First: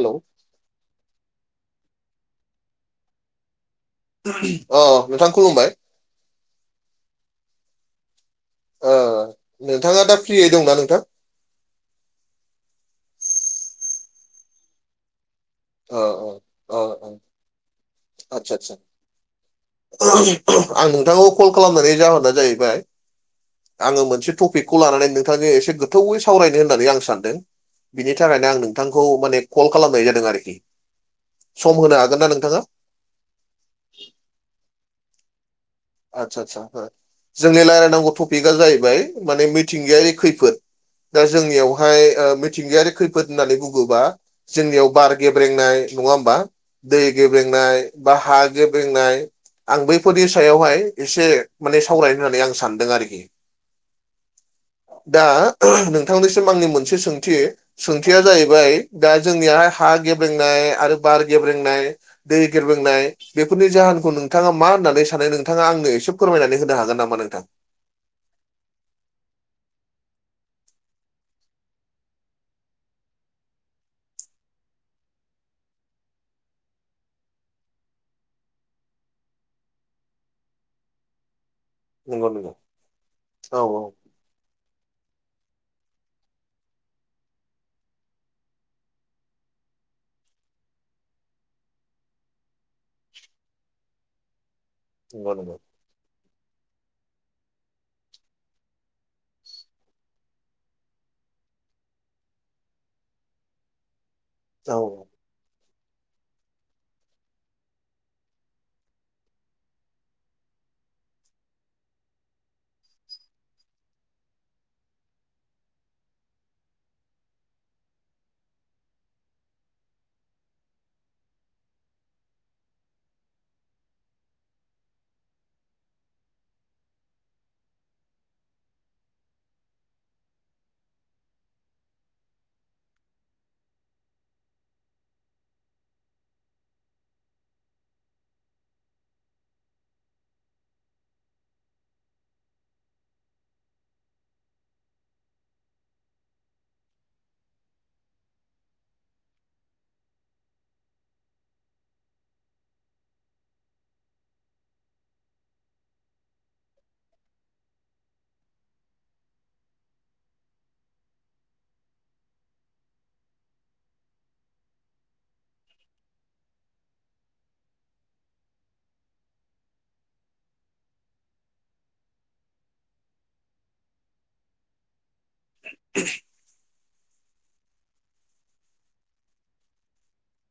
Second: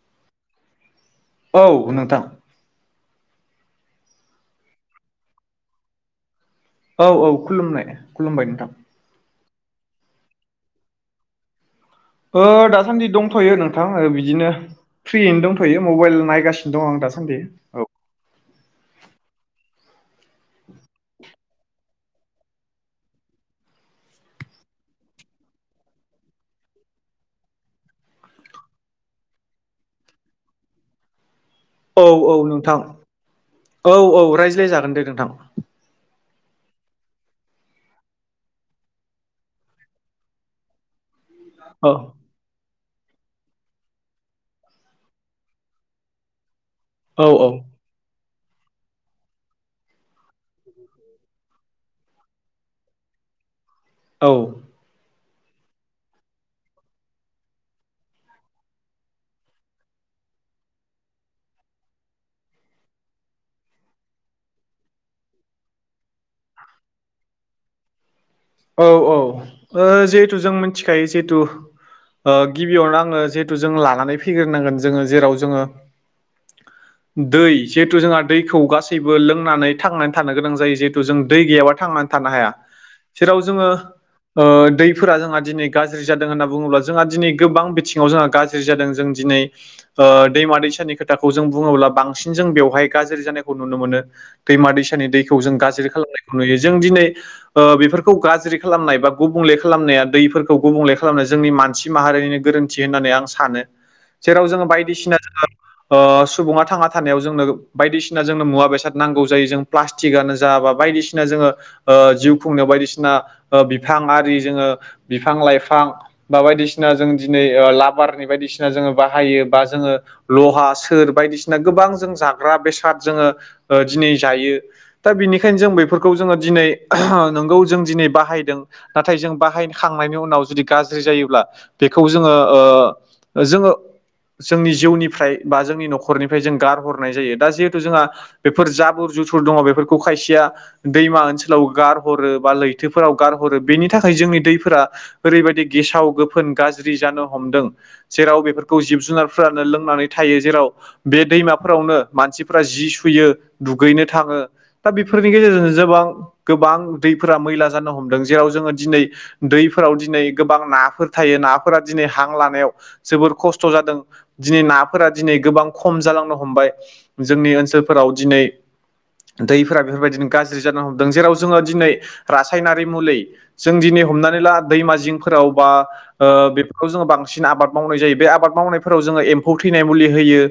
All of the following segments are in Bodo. हेल'। औ नोंथां। अ नोंथां खुलुमबाय। औ औ खुलुमनाय खुलुमबाय नोंथां। नोंथाङा दा फ्रियै दंना नोंथां। दासान्दि दंथ'यो नोंथां बिदिनो फ्रियैनो दंथ फैयो अ मबाइल नायगासिनो दं आं दासान्दि। आतसा आतसा। आं नोंथांखौ कल खालामनायनि जाहोना जाहैबाय आङो मोनसे टपिकखौ लानानै नोंथांनि एसे गोथौवै सावरायनो होननानै आं सानदों। बिनि थाखायनो आं नोंथांखौ माने कल खालामनाय जादों आरोखि। सम होनो औ हागोन औ ना नोंथाङा नोंथां औ औ रायज्लायजागोन दे नोंथां। आदसा आदसा जोंनि रायज्लायनांगौ टपिकआ जाहैबाय माने मिथिंगायारि खैफोद दा औ जोंनियावहाय मिथिंगायारि खैफोद होननानै बुङोबा जोंनियाव बार गेब्रेंनाय नङा होमबा, दै औ गेब्रेंनाय बा हा गेबेंनाय आं बैफोरनि सायावहाय एसे माने सावरायनो होननानै आं सानदों आरोखि। औ। दा नोंथांनिसिम आंनि मोनसे सोंथि। सोंथिया जाहैबाय दा जोंनियहाय हा गेब्रेंनाय आरो बार गेब्रेंनाय दै गेब्रेंनाय बेफोरनि जाहोनखौ नोंथाङा मा होननानै सानो नोङो नोंथाङा आंनो एसे फोरमायनानै होनो हागोन नामा नोंथां। औ औ जिहेतु जों मिथिखायो जिहेथु गिबियावनो आङो जिहेतु जों लानानै फैग्रोनांगोन जोङो जेराव जोङो [inaudible] दै जिहेथु जोंहा दैखौ गासैबो लोंनानै थांनानै थानो गोनां जायो। जिहेतु जों दै गैयाबा थांनानै नंगौ थानो हाया। नंगौ जेराव औ जोङो दैफोरा जोंहा दिनै गाज्रि जादों होनना बुङोब्ला जोंहा दिनै गोबां बिथिङाव जोंहा गाज्रि जादों। जों दिनै दैमा दैसानि खोथाखौ जों बुङोब्ला बांसिन जों बेवहाय गाज्रि जानायखौ नुनो मोनो। दैमा दैसानि नंगौ दैखौ जों नंगौ गाज्रि खालामनायखौ नुयो। जों दिनै बेफोरखौ खौ गाज्रि खालामनाय बा गुबुंले खालामनाया दैफोरखौ गुबुंले खालामनाय जोंनि मानसि माहारिनि गोरोन्थि मिथि होननानै आं सानो। [inaudible] जेराव जोङो औ बायदिसिना जोङो सुबुङा थांना थानायाव जोंनो। बायदिसिना जोंनो मुवा बेसाद नांगौ जायो। जों प्लास्टिकआनो जा बा बायदिसिना जोङो जिउ खुंनो बायदिसिना बिफां आरि जोङो बिफां लाइफां बा बायदिसिना जों दिनै लाबारनि बायदिसिना जोङो बाहायो। बा जोङो लहा सोर बायदिसिना गोबां जों जाग्रा बेसाद जोङो दिनै जायो। दा बिनिखायनो जों बेफोरखौ जोङो दिनै नंगौ जों दिनै बाहायदों। नाथाय जों बाहायखांनायनि उनाव जुदि गाज्रि जायोब्ला बेखौ जोङो ओ जोङो जोंनि जिउनिफ्राय बा जोंनि न'खरनिफ्राय जों गारहरनाय जायो दा जिहेथु जोंहा बेफोर जाबोर जुथुर दङ बेफोरखौ खायसेया दैमा ओनसोलाव गारहरो। बा लैथोफोराव गारहरो बेनि थाखाय जोंनि दैफोरा ओरैबायदि गेसाव गोफोन गाज्रि जानो हमदों। जेराव बेफोरखौ जिब जुनारफ्रानो लोंनानै थायो जेराव बे दैमाफोरावनो मानसिफोरा जि सुयो दुगैनो थाङो। दा बेफोरनि गेजेरजों जबां गोबां दैफोरा मैला जानो हमदों जेराव जोङो दिनै दैफोराव दिनै गोबां नाफोर थायो नाफोरा दिनै हां लानायाव जोबोर खस्थ' जादों। दिनै नाफोरा दिनै गोबां खम जालांनो हमबाय जोंनि ओनसोलफोराव दिनै दैफोरा बेफोरबायदिनो गाज्रि जानो हमदों जेराव जोङो दिनै रासायनारि मुलि जों दिनै हमनानै ला दैमा जिंफोराव बा बे खौ जोङो बांसिन आबाद मावनाय जायो बे आबाद मावनायफोराव जोङो एम्फौ थैनाय मुलि होयो।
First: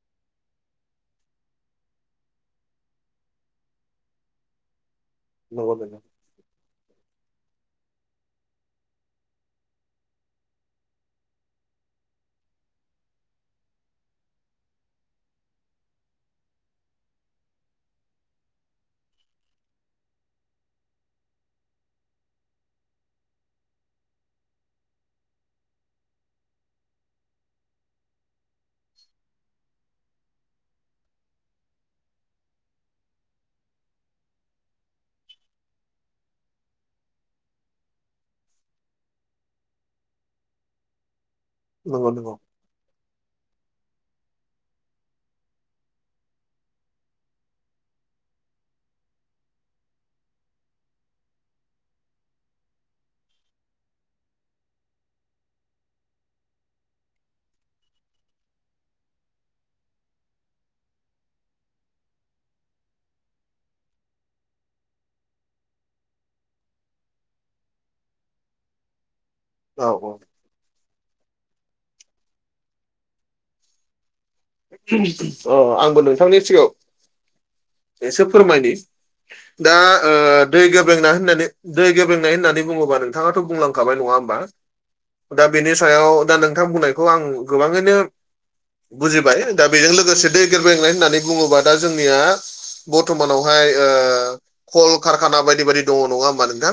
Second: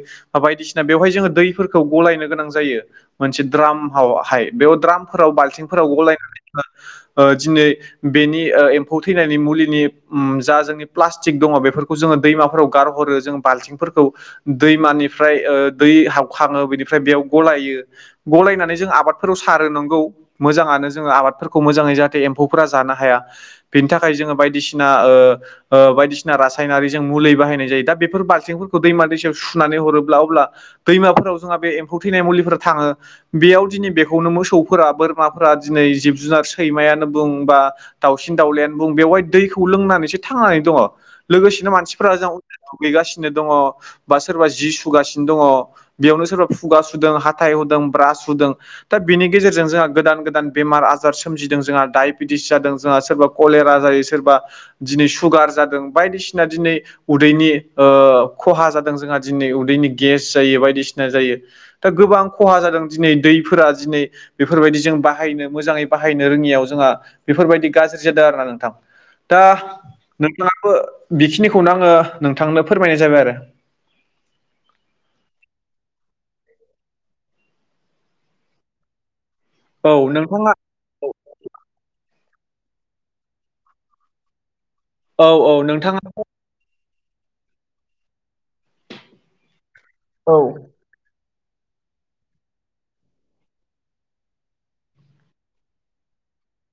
बायदिसिना बेवहाय जोङो दैफोरखौ गलायनो गोनां जायो मोनसे द्रामावहाय बेयाव द्राम फोराव नंगौ बाल्थिंफोराव नंगौ गलायनानै ओ दिनै बेनि ओ एम्फौ थैनायनि मुलिनि जा जोंनि प्लास्टिक दङ बेफोरखौ जोङो दैमाफोराव गार हरो जों बालथिंफोरखौ दैमानिफ्राय दै हाबखाङो बिनिफ्राय बेयाव गलायो। गलायनानै जों आबादफोराव सारो नांगौ मोजाङानो जोङो आबाद फोरखौ मोजाङै जाहाथे एम्फौफोरा जानो हाया बेनि थाखाय जोङो बायदिसिना ओ ओ बायदिसिना रासायनारिजों मुलि बाहायनाय जायो दा बेफोर बाल्थिंफोरखौ दैमा दैसायाव सुनानै हरोब्ला अब्ला दैमाफोराव जोंहा बे एम्फौ थैनाय मुलिफोरा थाङो। बेयाव दिनै बेखौनो मोसौफोरा बोरमाफोरा दिनै जिब जुनार सैमायानो बुं बा दाउसिन दाउलानो बुं बेवहाय दैखौ लोंनानैसो थांनानै दङ लोगोसेनो नंगौ मानसिफोरा नंगौ जों दुगैगासिनो दङ बा सोरबा जि सुगासिनो दङ बेयावनो सोरबा खुगा सुदों हाथाय होदों ब्रास होुदों। दा बिनि गेजेरजों जोंहा गोदान गोदान बेमार आज जार सोमजिदों जोंहा डायबेटिस जादों जोंहा सोरबा कलेरा जायो सोरबा दिनै सुगार जादों बायदिसिना दिनै उदैनि खहा जादों जोंहा दिनै उदैनि गेस जायो बायदिसिना जायो। दा गोबां खहा जादों दिनै दैफोरा दिनै बेफोरबायदि जों बाहायनो मोजाङै बाहायनो रोङियाव जोंहा बेफोरबायदि गाज्रि जादों आरोना नोंथां दा औ औ नों थांनोबो बेखिनिखौनो आङो नोंथांनो फोरमायनाय जाबाय आरो। अ आंबो नोंथांनि सिगाङाव एसे फोरमायनि। दा औ नोंथाङा दै गोब्रेंनाय होननानै दै गेब्रेंनाय होननानै बुङोबा नोंथाङाथ' बुंलांखाबाय नङा होमबा? औ दा औ बेनि नोंथाङा सायाव दा नोंथां बुंनायखौ आं गोबाङैनो बुजिबाय दा बेजों लोगोसे औ दै गोरबायेंलनाय होननानै बुङोबा दा जोंनिया बरथ'मानावहाय कल कारखाना बायदि बायदि दङ नङा होमा नोंथां?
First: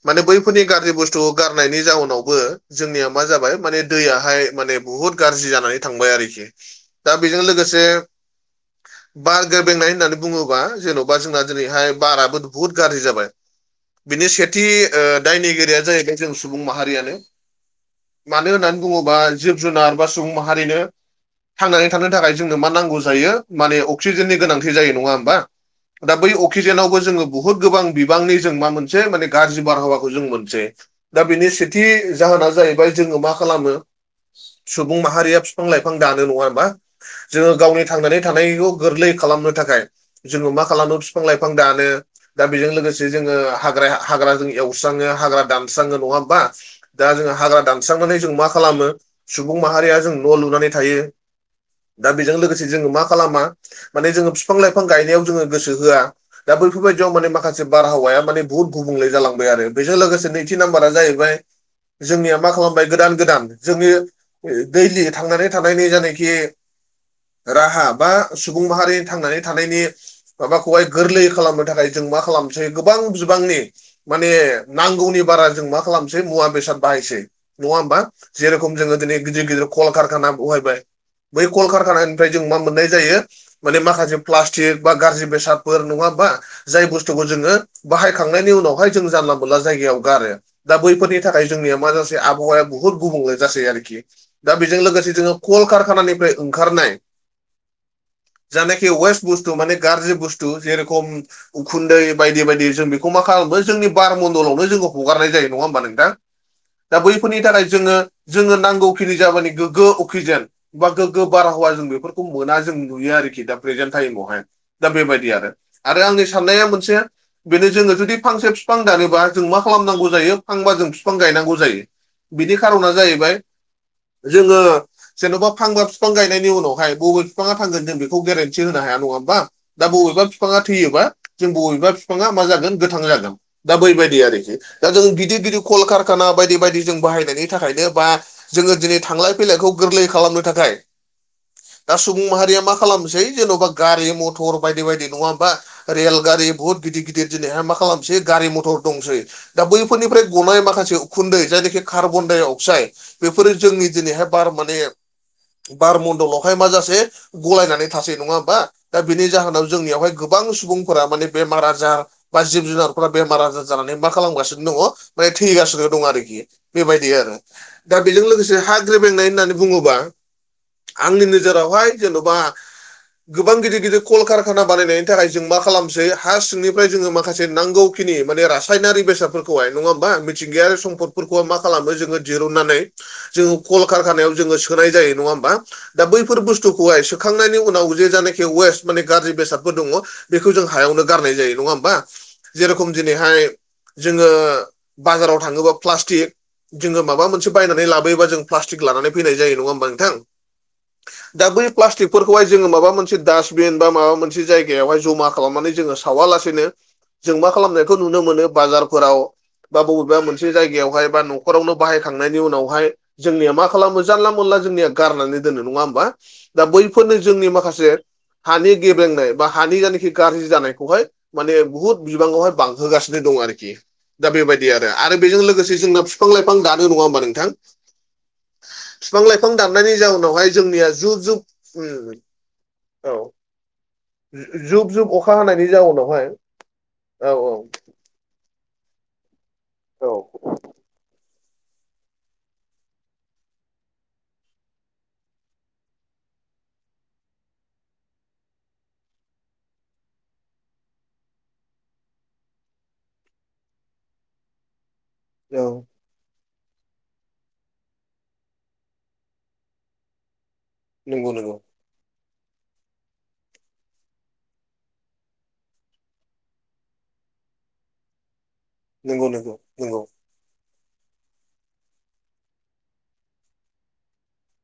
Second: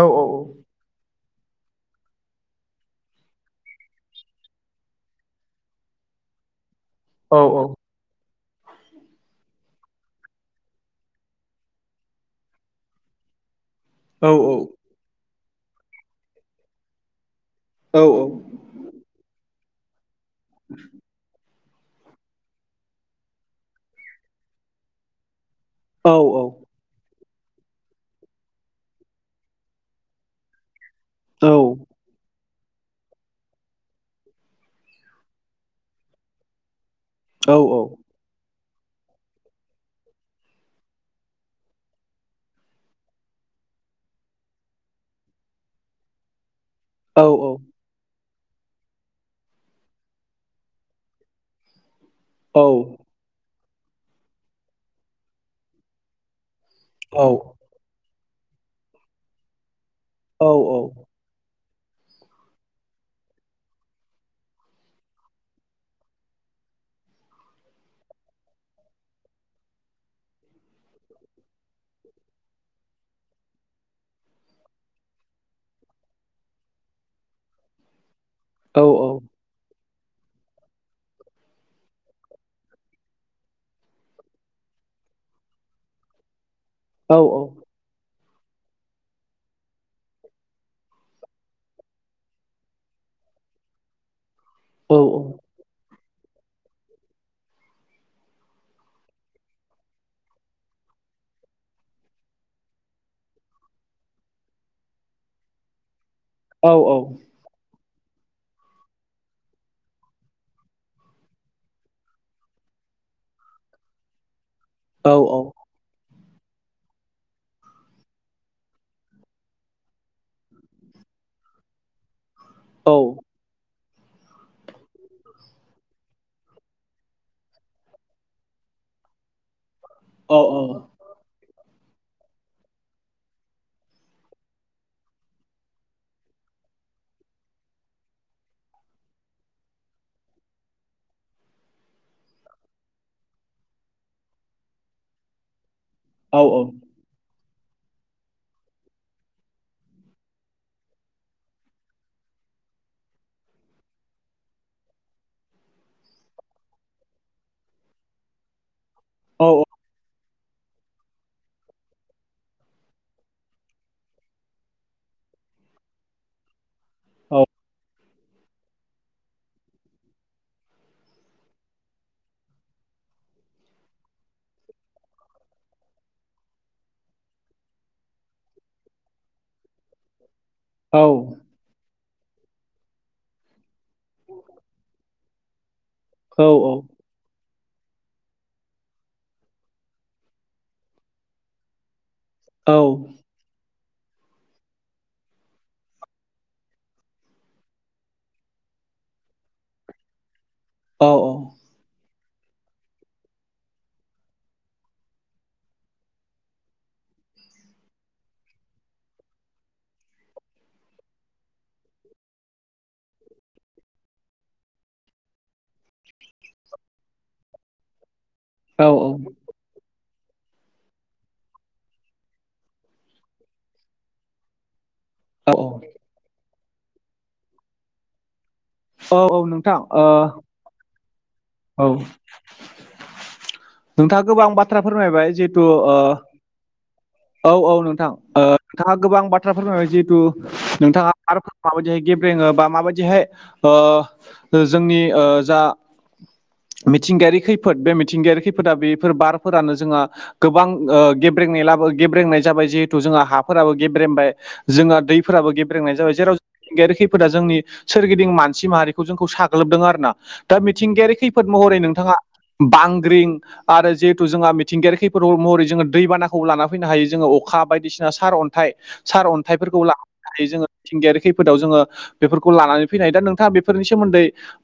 औ माने बैफोर गाज्रि बुस थु गारनायनि जाउनावबो जोंनिया मा जाबाय माने दैयाहाय माने बुहुत गाज्रि जानानै थांबाय आरोखि। दा औ बेजों लोगोसे बार गोबेंनाय होननानै बुङोबा जेन'बा जोंना दिनैहाय बाराबो बुहुत गाज्रि जाबाय। [inaudible] औ बिनि सेथि ओ दायनिगिरिया जाहैबाय जों सुबुं माहारियानो औ मानो होननानै बुङोबा जिब जुनार बा सुबुं माहारिनो थांनानै थानो थाखाय जोंनो मा नांगौ जायो माने अक्सिजेननि गोनांथि जायो नङा होमबा? औ दा बै अक्सिजेनावबो जोङो बुहुत गोबां बिबांनि जों मा मोनसे माने गाज्रि बारहावाखौ जों मोनसे दा बेनि औ सेथि जाहोना जाहैबाय जोङो मा खालामो सुबुं माहारिया बिफां लाइफां दानो नङा हबा जोङो औ गावनि थांनानै थानायखौ गोरलै खालामनो थाखाय जोङो मा खालामो बिफां लाइफां दानो दा बेजों लोगोसे जोङो हाग्रा हाग्रा जों एवस्राङो हाग्रा दानस्राङो नङा होमबा दा औ जों औ हाग्रा औ दानस्रांनानै जों मा खालामो सुबुं माहारिया जों न' लुनानै थायो। दा बेजों लोगोसे जोङो मा खालामा माने जोङो बिफां लाइफां गायनायाव जोङो गोसो होआ दा बैफोरबायदियाव माने माखासे बारहावाया माने बुहुत गुबुंले जालांबाय आरो बेजों लोगोसे नैथि नाम्बारा जाहैबाय जोंनिया मा खालामबाय गोदान गोदान जोंङनि दैलि थांनानै थानायनि जायनाखि राहा बा सुबुं माहारि थांनानै थानायनि माबाखौहाय गोरलै खालामनो थाखाय जों मा खालामसै गोबां बिबांनि माने नांगौनि बारा जों मा खालामसै मुवा बेसाद बाहायसै नङा होमबा जेरेखम जोङो दिनै गिदिर गिदिर कलकारखाना बहायबाय बै कलकारखानानिफ्राय जों मा मोननाय जायो माने माखासे प्लास्टिक बा गाज्रि बेसादफोर नङाबा जाय बुस्थुखौ जोङो बाहायखांनायनि उनावहाय जों जानला मोनला जायगायाव गारो दा बैफोरनि थाखाय जोंनिया मा जसे आबहावाया बुहुत गुबुंल जासै आरोखि दा बेजों लोगोसे जोङो कलकारखानानिफ्राय ओंखारनाय जनाखि वेस बुस्तु माने गाज्रि बुस्थु जेरेखम। उखुन्दै बायदि बायदि जों बेखौ मा खालामो जोंनि बारमन्दलावनो जोङो हगारनाय जायो नङा होमबा नोंथां। दा बैफोरनि थाखाय जोङो जोङो नांगौखिनि जाबानि गोग्गो अक्सिजेन बा गोग्गो बारहावा जों बेफोरखौ मोना जों नुयो आरोखि दा प्रेजेन्ट टाइमावहाय दा बेबायदि आरो आरो आंनि साननाया मोनसे बेनो जोङो जुदि फांसे बिफां दानोबा जों मा खालामनांगौ जायो फांबा जों बिफां गायनांगौ जायो। बिनि खारना जाहैबाय जोङो जेन'बा फांबा बिफां गायनायनि उनावहाय बबे बिफाङा थांगोन जों बेखौ गेरेन्टि होनो हाया नङा होमबा दा बबेबा बिफाङा थैयोबा जों बबेबा बिफाङा मा जागोन गोथां जागोन दा बैबायदि आरोखि दा जों गिदिर गिदिर कल कारखाना बायदि बायदि जों बाहायनायनि थाखायनो बा जोङो दिनै थांलाय फैलायखौ गोरलै खालामनो थाखाय दा सुबुं माहारिया मा खालामनोसै जेन'बा गारि मथर बायदि बायदि नङा होमबा रेलगारि बहुत गिदिर गिदिर दिनैहाय मा खालामसै गारि मथर दंसै दा बैफोरनिफ्राय गनाय माखासे उखुन्दै जायनाखि कार्बन डाइ अक्साइड बेफोरो जोंनि दिनैहाय बार मोन माने बार मन्दलावहाय मााजसे गलायनानै थासै नङा होमबा दा बेनि औ जाहोनाव जोंनियावहाय गोबां सुबुंफोरा माने बेमार आजार बा जिब जुनारफोरा बेमार आजार जानानै मा खालामगासिनो दङ माने थैगासिनो दं आरोखि बेबायदि औ आरो दा बेजों लोगोसे हा ग्रेब्रेंनाय होननानै बुङोबा आंनि नोजोरावहाय जेन'बा गोबां गिदिर गिदिर कल कारखाना बानायनायनि थाखाय जों मा खालामसै हा सिंनिफ्राय जोङो माखासे नांगौ माने रासायनारि बेसादफोरखौहाय नङा मिथिंगायारि औ सम्पदफोरखौ मा खालामो जोङो दिरनानै जों कलखारखानायाव जोङो सोनाय जायो नङा होनबा दा बैफोर बुसथुखौहाय सुखांनायनि उनाव जे जानाखि वेस्ट माने गाज्रि बेसादबो दङ बेखौ जों हायावनो गारनाय जायो नङा होमबा औ जेरखम दिनैहाय जोङो बाजाराव थाङोबा प्लास्टिक जोङो माबा मोनसे बायनानै लाबोयोबा जों प्लास्टिक लानानै फैनाय जायो नङा होमबा नोंथां औ दा बै प्लास्टिकफोरखौहाय जोङो माबा मोनसे डास्टबिन बा माबा मोनसे जायगायावहाय जमा खालामनानै जोङो सावालासेनो जों मा खालामनायखौ नुनो मोनो बाजारफोराव बा बबेबा मोनसे जायगायावहाय बा न'खरावनो बाहायखांनायनि उनावहाय जोंनिया मा खालामो जानला मोनला जोंनिया गारनानै दोनो नङा होमबा दा बैफोरनो जोंनि माखासे हानि गेब्रेंनाय बा हानि जानाखि गाज्रि जानायखौहाय माने बुहुत बिबाङावहाय बांहोगासिनो दं आरोखि दा बेबायदि आरो आरो बेजों औ लोगोसे जोंना बिफां लाइफां दानो नङा होमबा नोंथां बिफां औ लाइफां नोंथां दाननायनि ओ जाउनावहाय जोंनिया जुब जुब औ उम नोंथाङा गोबां बाथ्रा फोरमायबाय जिहेथु ओ जाउनावहाय औ औ नोंथां ओ नोंथाङा गोबां बाथ्राफोर फोरमायबाय औ जिहेथु नोंथाङा आरो माबायदिहाय गेब्रेङो बा माबायदिहाय ओ जोंनि ओ जा मिथिंगायारि खैफोद बे मिथिंगायारि खैफोदा बेफोर बारफोरानो जोना गोबां ओ गेब्रेंनाय लाबो गेब्रेंनाय जाबाय जिहेथु जोंहा हाफोराबो गेब्रेमबाय जोंहा दैफोराबो औ गेब्रेंनाय जाबाय जेराव मिथिंगायारि खैफोरा जोंनि सोरगिदिं मानसि माहारिखौ जोंखौ साग्लोबदों आरो ना दा मिथिंगायारि खै नंगौ नंगौ रै नोंथाङा बांग्रिं आरो जिहेथु जोंहा मिथिंगायारि खैफोद महरै जोङो दैबानाखौबो ला फैनो हायो जोङो अखा बायदिसिना सार अन्थाइ सार नंगौ नंगौ अन्थाइफोरखौ नंगौ लानानै जोङो मिथिंगायारि खैफोदाव जोङो बेफोरखौ लानानै फैनाय हायो दा नोंथाङा बेफोरनि सोमोन्दै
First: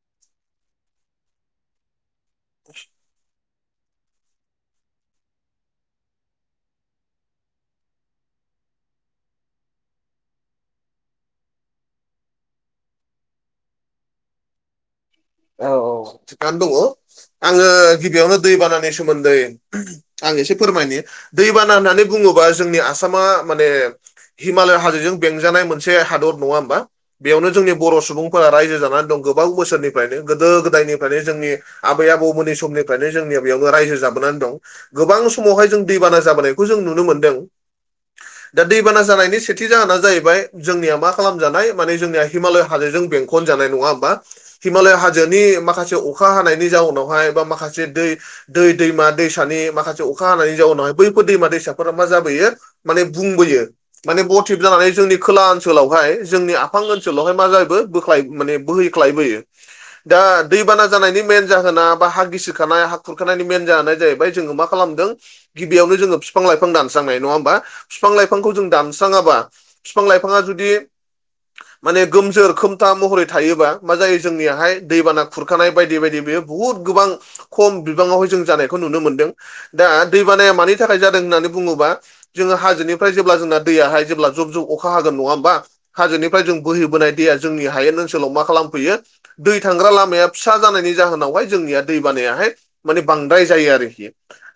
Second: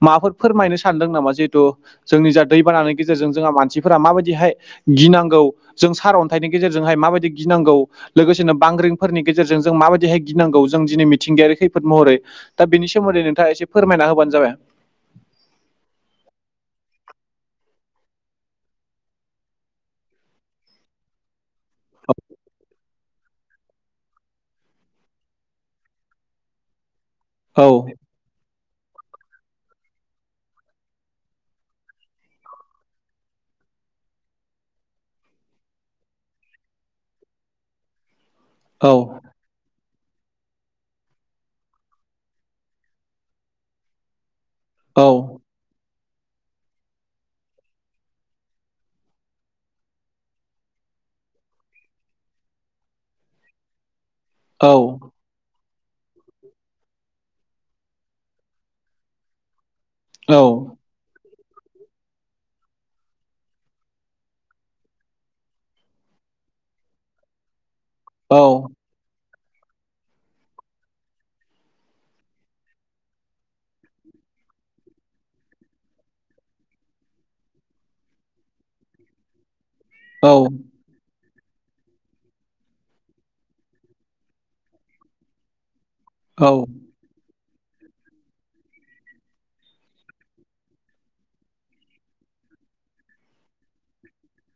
माबाफोर फोरमायनो सानदों नामा जे थु जोंनि जा दैबानानि गेजेरजों जोंहा मानसिफोरा माबायदिहाय गिनांगौ जों सारअन्थाइनि गेजेरजोंहाय माबायदि गिनांगौ लोगोसेनो बांग्रिंफोरनि गेजेरजों जों माबायदिहाय गिनांगौ जों दिनै मिथिंगायारि खैफोद महरै दा बिनि सोमोन्दै नोंथाङा एसे फोरमायना होबानो जाबाय औ औ थिगानो दङ। आङो गिबियावनो दैबानानि सोमोन्दै आं एसे फोरमायनो दैबाना होननानै बुङोबा जोंनिया आसामा माने हिमालय हाजोजों बेंजानाय मोनसे हादर नङा होमबा? बेयावनो औ जोंनि बर' सुबुंफोरा रायजो जानानै दं गोबां बोसोरनि फ्रायनो गोदो गोदायनिफ्रायनो जोंनि आबै आबौमोननि समनिफ्रायनो जोंनिया बेयावनो रायजो जाबोनानै दं गोबां समावहाय जों दैबाना जाबोनायखौ जों नुनो मोनदों दा औ दैबाना जानायनि से मोनसे जाहोना जाहैबाय जोंनि मा खालाम जानाय माने जोंनिया हिमालय हादोरजों बेंखन जानाय नङा होमबा? हिमालय औ हाजोनि माखासे अखा हानायनि जाउनावहाय बा माखासे दै दै दैमा दैसानि माखासे अखा हानायनि जाउनावहाय बैफोर दैमा दैसाफोरा मा जाबोयो माने बुंबोयो माने मटिभ औ जानानै जोंनि खोलाहा ओनसोलावहाय जोंनि आफां ओनसोलावहाय मा जायबो बोख्लाय माने बोहैख्लायबोयो दा दै बाना जानायनि मेन जाहोना बा हा गिसिखानाय हा खुरखानायनि मेन जाहोन जाहैबाय जोङो मा खालामदों गिबियावनो जोङो बिफां लाइफां दानस्रांनाय नङा होमबा बिफां औ लाइफांखौ जों दान सुस्राङाबा बिफां लाइफाङा जुदि माने गोमजोर खोमथा महरै थायोबा मा जायो जोंनियाहाय दैबाना खुरखानाय बायदि बायदि बेयाव बुहुद गोबां खम बिबाङावहाय जों जानायखौ नुनो मोनदों दा औ दैबानाया मानि थाखाय जादों होननानै बुङोबा जोङो हाजोनिफ्राय जेब्ला जोंना दैयाहाय जेब्ला जब जब अखा हागोन नङा होमबा हाजोनिफ्राय औ जों बोहैबोनाय दैया जोंनि हायेन ओनसोलाव मा खालामफैयो दै थांग्रा लामाया फिसा जानायनि जाहोनावहाय जोंनिया दै बानायाहाय माने बांद्राय जायो आरोखि।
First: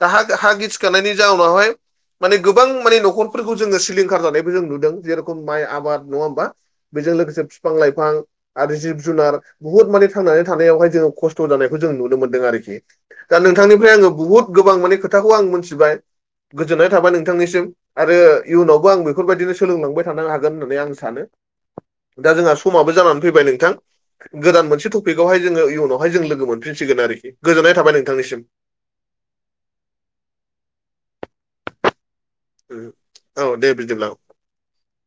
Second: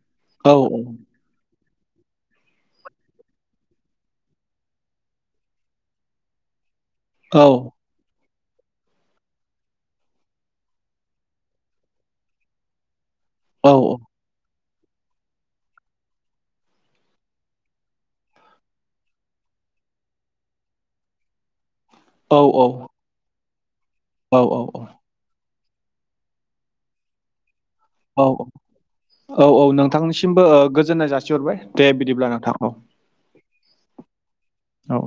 दा हा हा औ गिसिखानायनि जाउनावहाय माने गोबां माने न'खरफोरखौ जोङो सिलिंखार जानायबो जों नुदों जेरेखम माइ आबाद नङा होमबा? बेजों लोगोसे फिफां लाइफां आरो जिब जुनार बुहुत माने थांनानै थानायावहाय जोङो खस्थ' जानायखौ जों नुनो मोन्दों आरोखि दा औ नोंथांनिफ्राय आङो बुहुत गोबां माने खोथाखौ आं मिथिबाय गोजोननाय थाबाय नोंथांनिसिम। आरो इयुनावबो आं बेफोरबायदिनो सोलोंलांबाय थानो हागोन होननानै आं सानो। दा जोंहा समाबो जानानै फैबाय नोंथां औ गोदान मोनसे औ टपिकावहाय जोङो इयुनावहाय जों लोगो मोनफिनसिगोन आरोखि गोजोननाय थाबाय नों औ औ औ औ नोंथांनिसिमबो ओ गोजोननाय जासिहरबाय, दे बिदिब्ला नोंथांखौ औ। औ दे बिदिब्ला औ।